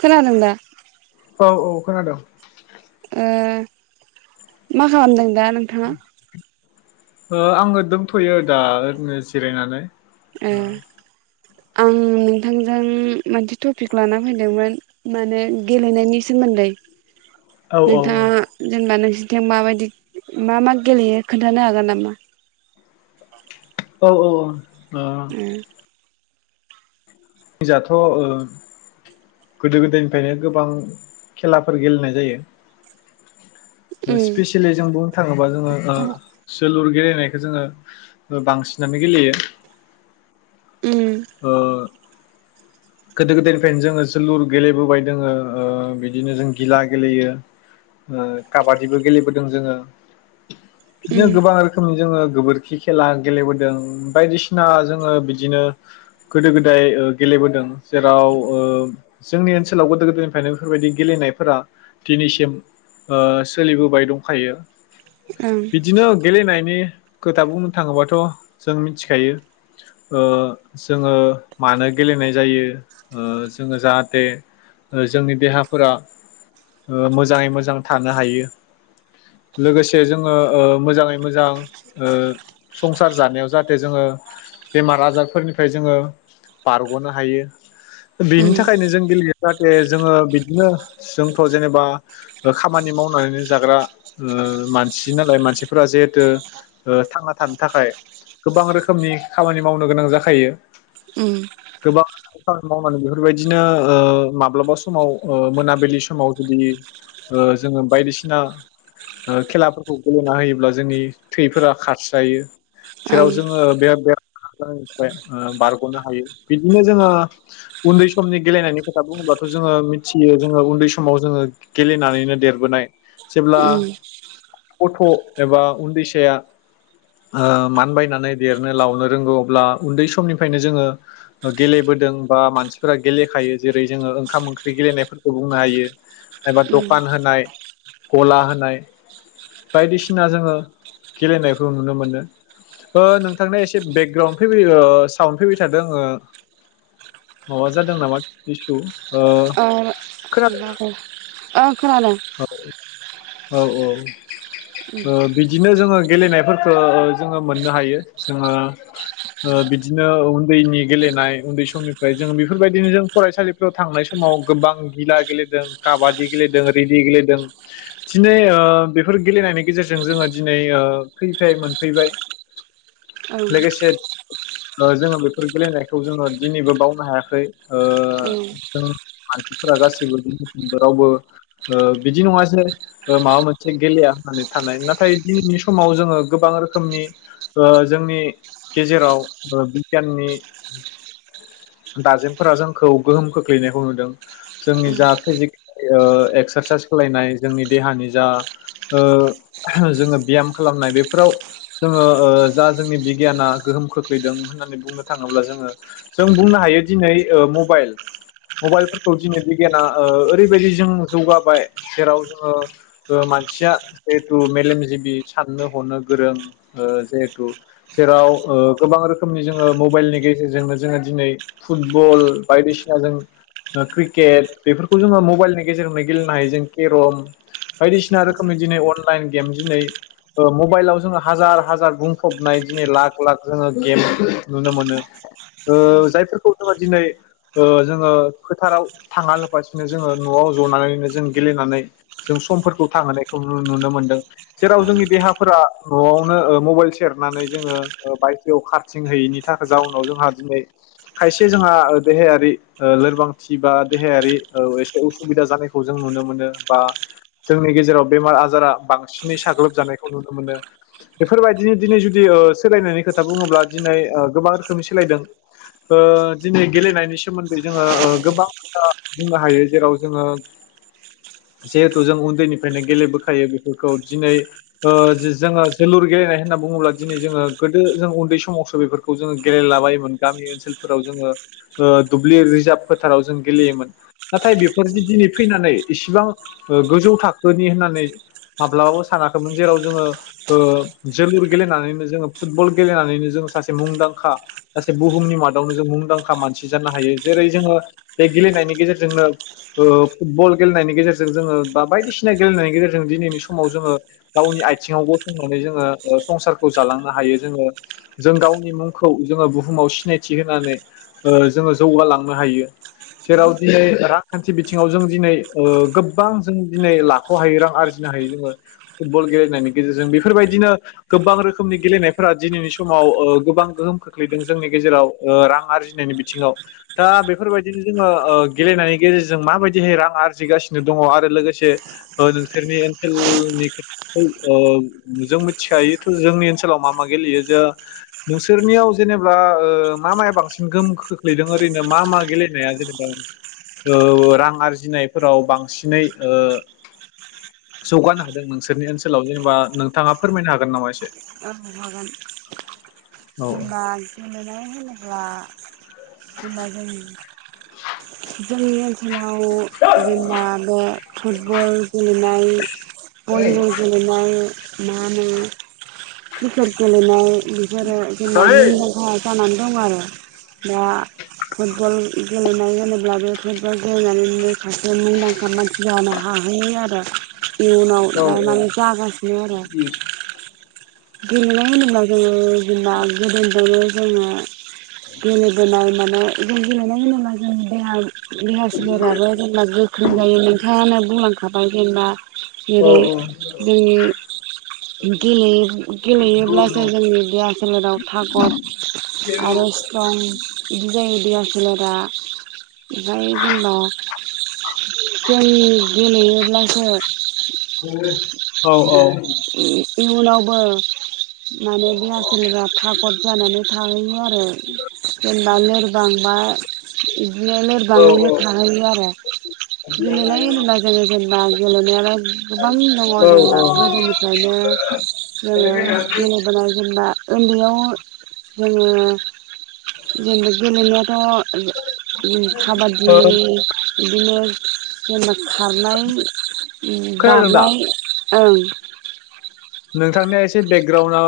खोनादोंदा? औ औ खोनादों। ओ मा खालामदों दा? नोंथाङा ओ आंयो दोनथयो दा ओरैनो जिरायनानै। ए आं नोंथांजों मोनसे टपिक लाना फैदोंमोन माने गेलेनायनि सोमोन्दै। औ औ नोंथाङा जेनेबा नोंसि थें माबायदि मा मा गेलेयो खोन्थानो हागोन नामा? औ औ औ। ओ जाथ ओ गोदो गोदायनिफायनो गोबां खेलाफोर गेलेनाय जायो। उम स्पेसिलि जों बुंनो थाङोबा ओ सोलुर गेलेनायखौ जोंङो बांसिनानो गेलेयो। ओ गोदो गोदायनिफ्रायनो जोङो सोलुर गेलेबोबाय दोङो ओ बिदिनो जों गिला गेलेयो ओ काबादिबो गेलेबोदों जोङो। उम बिदिनो ओं गोबां रोखोमनि जोङो गोबोरखि खेला गेलेबोदों बायदिसिना जोङो बिदिनो गोदो गोदाय ओ गेलेबोदों। जेराव ओ जोंनि ओनसोलाव गोदो गोदायनिफ्रायनो बेफोरबायदि गेलेनायफोरा दिनैसिम ओ सोलिबोबाय दंखायो। उम बिदिनो गेलेनायनि खोथा बुंनो थाङोबाथ' जों मिथिखायो ओ जोङो मानो गेलेनाय जायो। ओ जोङो जाहाथे जोंनि देहाफोरा ओ मोजाङै मोजां थानो हायो लोगोसे जोङो ओ मोजाङै मोजां ओ संसार जानायाव जाहाथे जोङो बेमार आजारफोरनिफ्राय जोङो बारगनो हायो। बेनि उम थाखायनो जों बिलगित जाहाथे जोंङो बिदिनो जोंथ जेनेबा खामानि मावनानै जाग्रा ओ मानसि नालाय मानसिफोरा जिहेथु ओ थांना थानो थाखाय गोबां रोखोमनि खामानि मावनो गोनां जाखायो। ओम बाख खामानि मावनानै बेफोरबायदिनो ओ माब्लाबा समाव ओ मोनाबिलि समाव जुदि ओ जोङो बायदिसिना ओ खेलाफोरखौ गेलेना होयोब्ला जोंनि थैफोरा खारसजायो जेराव ओं जोङो बे-बेरखानाय बारगनो हायो बिदिनो जोङो उन्दै समनि गेलेनायनि खोथा बुङोब्लाथ जोङो मिथियो जोङो उन्दै समाव जोङो गेलेनानैनो देरबोनाय। जेब्ला उम फथ एबा उन्दैसाया ओ मानबायनानै देरनो लावनो रोंगौ अब्ला उन्दै समनिफ्रायनो जोङो गेलेबोदों बा मानसिफोरा गेलेखायो जेरै जोङो ओंखाम ओंख्रि गेलेनायफोरखौ बुंनो हायो। एबा उम दखान होनाय गला होनाय बायदिसिना जोङो गेलेनायखौ नुनो मोनो हो नोंथांना एसे बेकग्राउन्ड फैबाय ओ साउन फैबाय थादों ओ माबा जादों नामा थिसु ओ खोनादों ओं खोनादों। औ औ ओं ओ बिदिनो जोङो गेलेनायफोरखौ जोङो मोननो हायो जोङो ओ बिदिनो उन्दैनि गेलेनाय उन्दै समनि फ्राय जों बेफोरबायदिनो जों फरायसालिफ्राव थांनाय समाव गोबां गिला गेलेदों काबादि गेलेदों रेदि गेलेदों थिनै ओ बेफोर गेलेनायनि गेजेरजों जोङो दिनै ओ फ्रिफाय मोनफैबाय। ओं लोगोसेत ओ जोङो बेफोर गेलेनायखौ जोङो दिनैबो बाव हायाखै ओ उम जों मानसिफोरा गासैबो बिसिमबो रावबो ओ बिदि नङा जे माबा मोनसे गेलेया होननानै थानाय नाथाय दिनैनि समाव जोङो गोबां रोखोमनि ओ जोंनि गेजेराव बिगियाननि दाजेमफोरा जोंखौ गोहोम खोख्लैनायखौ नुदों जोंनि ओं जा फिजिक ओ एक्सारसाइस खालायनाय जोंनि देहानि जा ओ जोङो ब्याम खालामनाय बेफोराव जोङो ओ जा जोंनि बिगियाना गोहोम खोख्लैदों होननानै बुंनो थाङोब्ला जोङो जों बुंनो ह हायो दिनै ओ मबाइल मबाइलफोरखौ दिनै बिगियाना ओ ओरैबायदि जों जौगाबाय जेराव जोङो मानसिया जिहेथु मेलेमजिबि साननो हनो गोरों ओ जिहेथु जेराव गोबां रोखोमनि जोङो मबाइलनि गेजेरजोंनो जोङो दिनै फुटबल बायदिसिना जों ओ क्रिकेट बेफोरखौ जोङो मबाइलनि गेजेरजों गेलेनो हायो जों केरम बायदिसिना रोखोमनि दिनै अनलाइन गेम दिनै ओ मबाइलाव जोङो हाजार हाजार बुंफबनाय दिनै लाख लाख जोङो गेम नुनो मोनो। ओ ओं जायफोरखौ फोरखौ दिनै ओ जोङो फोथाराव थाङा लाबासिनो जोङो न'आव जनानैनो जों गेलेनानै जों समफोरखौ थांहोनायखौ नुनो मोनदों जेराव ओं जोंनि देहाफोरा न'आवनो ओ मबाइल सेरनानै जोङो ओ बायदियाव खारथिंहयैनि थाखाय जाउनाव जोंहा दिनै खायसे जोंहा देहायारि ओ लोरबांथि बा देहायारि ओ एसे उसुबिदा जानायखौ जों नुनो मोनो बा जोंनि गेजेराव बेमार आजारा बांसिनै साग्लोबजानायखौ नुनो मोनो, बेफोरबायदिनो दिनै जुदि ओ सोलायनायनि खोथा बुङोब्ला दिनै ओ गोबां रोखोमनि सोलायदों। ओ दिनै गेलेनायनि सोमोन्दै जोङो ओ गोबां बाथ्रा बुंनो हायो जेराव जोङो जिहेथु जों उन्दैनिफ्रायनो गेलेबोखायो बेफोरखौ दिनै ओ जि जोङो जोलुर गेलेनाय होनना बुङोब्ला दिनै जोङो गोदो जों उन्दै समावसो बेफोरखौ जोङो गेलेलाबायोमोन गामि ओनसोल फोराव जोङो दुब्लि रिजार्भ फोथाराव जों गेलेयोमोन, नाथाय बेफोरजों दिनै फैनानै इसिबां ओ गोजौ थाखोनि होननानै माब्लाबाबो सानाखैमोन जेराव जोङो ओ जोलुर गेलेनानैनो जोङो फुटबल गेलेनानैनो जों सासे मुंदांखा सासे बुहुमनि माद गावनो जों मुंदांखा मानसि जानो हायो जेरै जोङो बे गेलेनायनि गेजेरजोंनो ओ फुटबल गेलेनायनि गेजेरजों जोङो बा बायदिसिना गेलेनायनि गेजेरजों दिनैनि समाव जोङो गावनि आथिङाव गसंनानै जोङो ओ संसारखौ जालांनो हायो जोङो जों गावनि मुंखौ जोङो बुहुमाव सिनायथि थिहोनानै ओ जोङो जौगालांनो हायो। जेराव दिनै रा खान्थि बिथिङाव जों दिनै ओ गोब्बां जों दिनै लाख' हायो रां आरजिनो हायो जोङो फुटबल गेलेनायनि गेजेरजों बेफोरबायदिनो गोबां रोखोमनि गेलेनायफोरा दिनैनि समाव ओ गोबां गोहोम खोख्लैदों जोंनि गेजेराव। ओ रां आरजिनायनि बिथिङाव दा बेफोरबायदिनो जोङो ओ गेलेनायनि गेजेरजों माबायदिहै रां आरजिगासिनो दङ आरो लोगोसे नोंसोरनि ओनसोलनि खोथाखौ ओ जों मिथिखायो थ' जोंनि ओनसोलाव मा मा गेलेयो जो- नोंसोरनियाव जेनेब्ला ओ मा माया बांसिन गोहोम खोख्लैदों ओरैनो मा मा गेलेनाया जेनेबा ओ रां आरजिनायफोराव बांसिनै ओ जौगानो हादों नोंसोरनि ओनसोलाव जेनेबा नोंथाङा फोरमायनो हागोन नामा एसे? ओं हागोन औ जेनबा गेलनाय होनो ब्ला जेनबा जों जोंनि खालाव जेनबा बे फुटबल गेलेनाय भलिबल गेलेनाय मा होनो क्रिकेट गेलेनाय बेफोरो जेनेबा मुंदांखा जानानै दं आरो दा फुटबल गेलेनायाव होनोब्ला बे गायनानै माखासे मुंदांखा मानसि जानो हाहैयो आरो इयुनाव दा माने जागासिनो आरो गेलेनाय होनोब्ला जोङो जेनेबा गोदोफ्रायनो जोङो। गेलेबोनाय जों गेलेनाय होनोब्ला जों देहा। देहा सोलेराबो जेब्ला गोख्रों जायो नोंथाङानो बुंलां ओंखाराबाय जेनबा औ जेरै जोंनि गेले गेलेयोब्लासो जोंनि देहा सोलेराव थागद आरो स्ट्रं बिदि जायो। देहा सोलेरा। ओमफ्राय जेनेबा जों गेलेयोब्लासो औ औ [unintelligible] इयुनावबो माने देहा सोलेराबा थागद जानानै थाहैयो आरो जेनेबा लोरबांबा बिदिनो औ लोरबाङैनो थाहैयो आरो गेलेनाय होनोब्ला जोङो जेनबा। [unintelligible] गोबां दङ जेनेबा औ ओ गोदोनि जोङो जोङो गेलेबोनान जोङो दा ओन्दैयाव जोङो जेनेबा गेलेनायाथ खाबादि बिदिनो जेनेबा खारनाय खोनादों दा बारनाय ओं। नोंथांनिया एसे बेकग्राउणडआ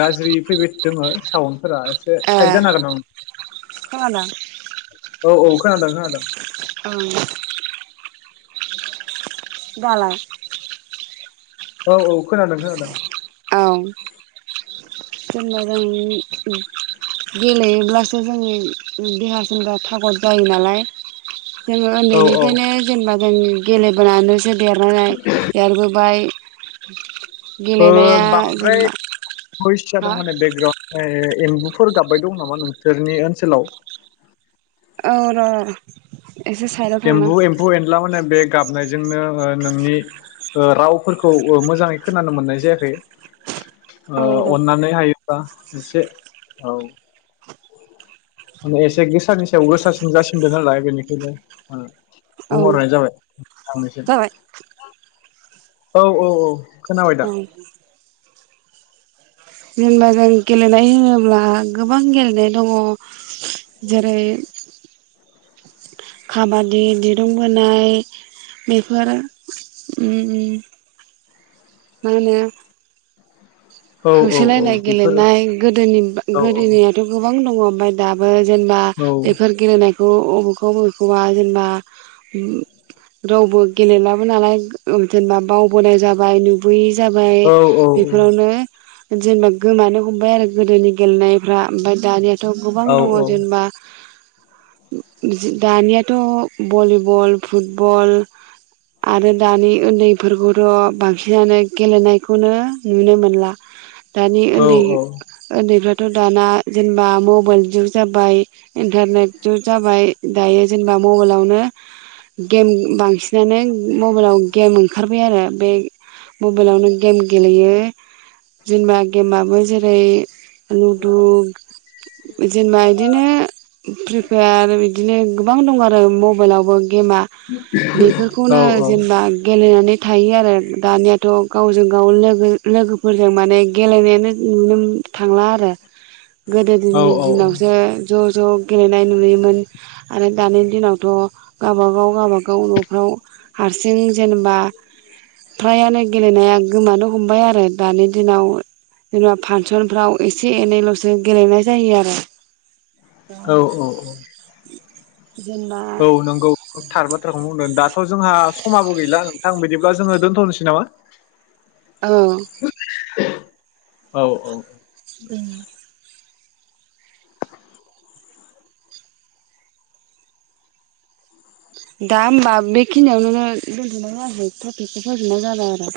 गाज्रि फैबाय दोङो साउन्ड फोरा एसे साइद जानो हागोन नामा खोनादों औ औ खोनादों खोनादों। ओं। दालाय औ औ खोनादों खोनादों औ जेनबा जों गेलेयोब्लासो जोंनि देहा सोलेरा थागद जायो नालाय जोङो औ औ उन्दैनिफ्रायनो जेनेबा जायो जों गेलेबोनानैसो देरनानै देरबोबाय क्रि गेलेन ओ बांद्राय भइस हा जादों माने बेकग्राउन्ड ए एम्बुफोर गाबबाय दं नामा नोंसोरनि ओनसोलाव औ र। एसे साइडआव थांना एम्बु एम्फौ एनला माने बे गाब नाय जोंनो ओ नोंनि रावफोरखौ मोजाङै खोनानो मोननाय जायाखै औ र' अन्नानै हायोबा एसे औ माने एसे गोसानि सायाव गोसासिन जासिनदों नालाय बेनिखायनो औ बुंहरनाय जाबाय हामबायसै जाबाय औ औ औ खोनाबाय औ दा जेनबा जों गेलेनाय होनोब्ला गोबां गेलेनाय दङ जेरै खाबादि दिरुं बोनाय बेफोर उय मा होनो औ औ औ होसोलायनाय बेफोर गेलेनाय गोदोनि औ गोदोनियाथ गोबां दङ बाय दाबो। जेनबा बेफोर गेलेनायखौ अबेखौ अबेखौबा जेनेबा रावबो गेलेलाबो नालाय जेनेबा बावबोनाय जाबाय नुबियि जाबाय औ बेफोरावनो जेनेबा गोमानो हमबाय आरो गोदोनि गेलेनायफ्रा ओमफ्राय दानिया थ गोबां औ दङ औ जेनेबा दानियाथ' भलिबल फुटबल आरो दानि उन्दैफोरखौथ' बांसिनानो गेलेनायखौनो नुनो मोनला दानि ओन्दै ओन्दैफ्रा थ दाना जेनबा मबाइल जुग जाबाय इन्टारनेट जुग जाबाय दायो जेनेबा मबाइलावनो गेम बांसिनानो मबाइलाव गेम ओंखार बेआनो बे मबाइलावनो गेम गेलेयो जेनबा गेमाबो जेरै लुदु [inaudible] जेनेबा इदिनो प्रिपायार इदिनो गोबां दं आरो मबाइलावबो। गेमा बेफोरखौनो जेनेबा गेलेनानै। थायो आरो दानियाथ गावजों गाव लोगो लोगोफोर जों माने गेलेनायानो नुनो थांला आरो। गोदोनि दिनावसो औ ज' ज' गेलेनाय नुयोमोन आरो दानि दिनावथ' गावबागाव गावबागाव न'फ्राव हारसिं जेनेबा फ्रायानो गेलेनाया गोमानो हमबाय आरो दानि दिनाव जेनेबा फांसनफ्राव एसे एनैल'सो गेलेनाय जायो आरो। दा औ औ औ जेनेबा औ नंगौ थार बा [unintelligible] जोंहा समाबो गैला आं बिदिब्ला जोङो दोनथनोसै नामा? औ औ औ ओम दा होमबा बे खिनियावनो बेखौ फोजोबनाय जाबाय आरो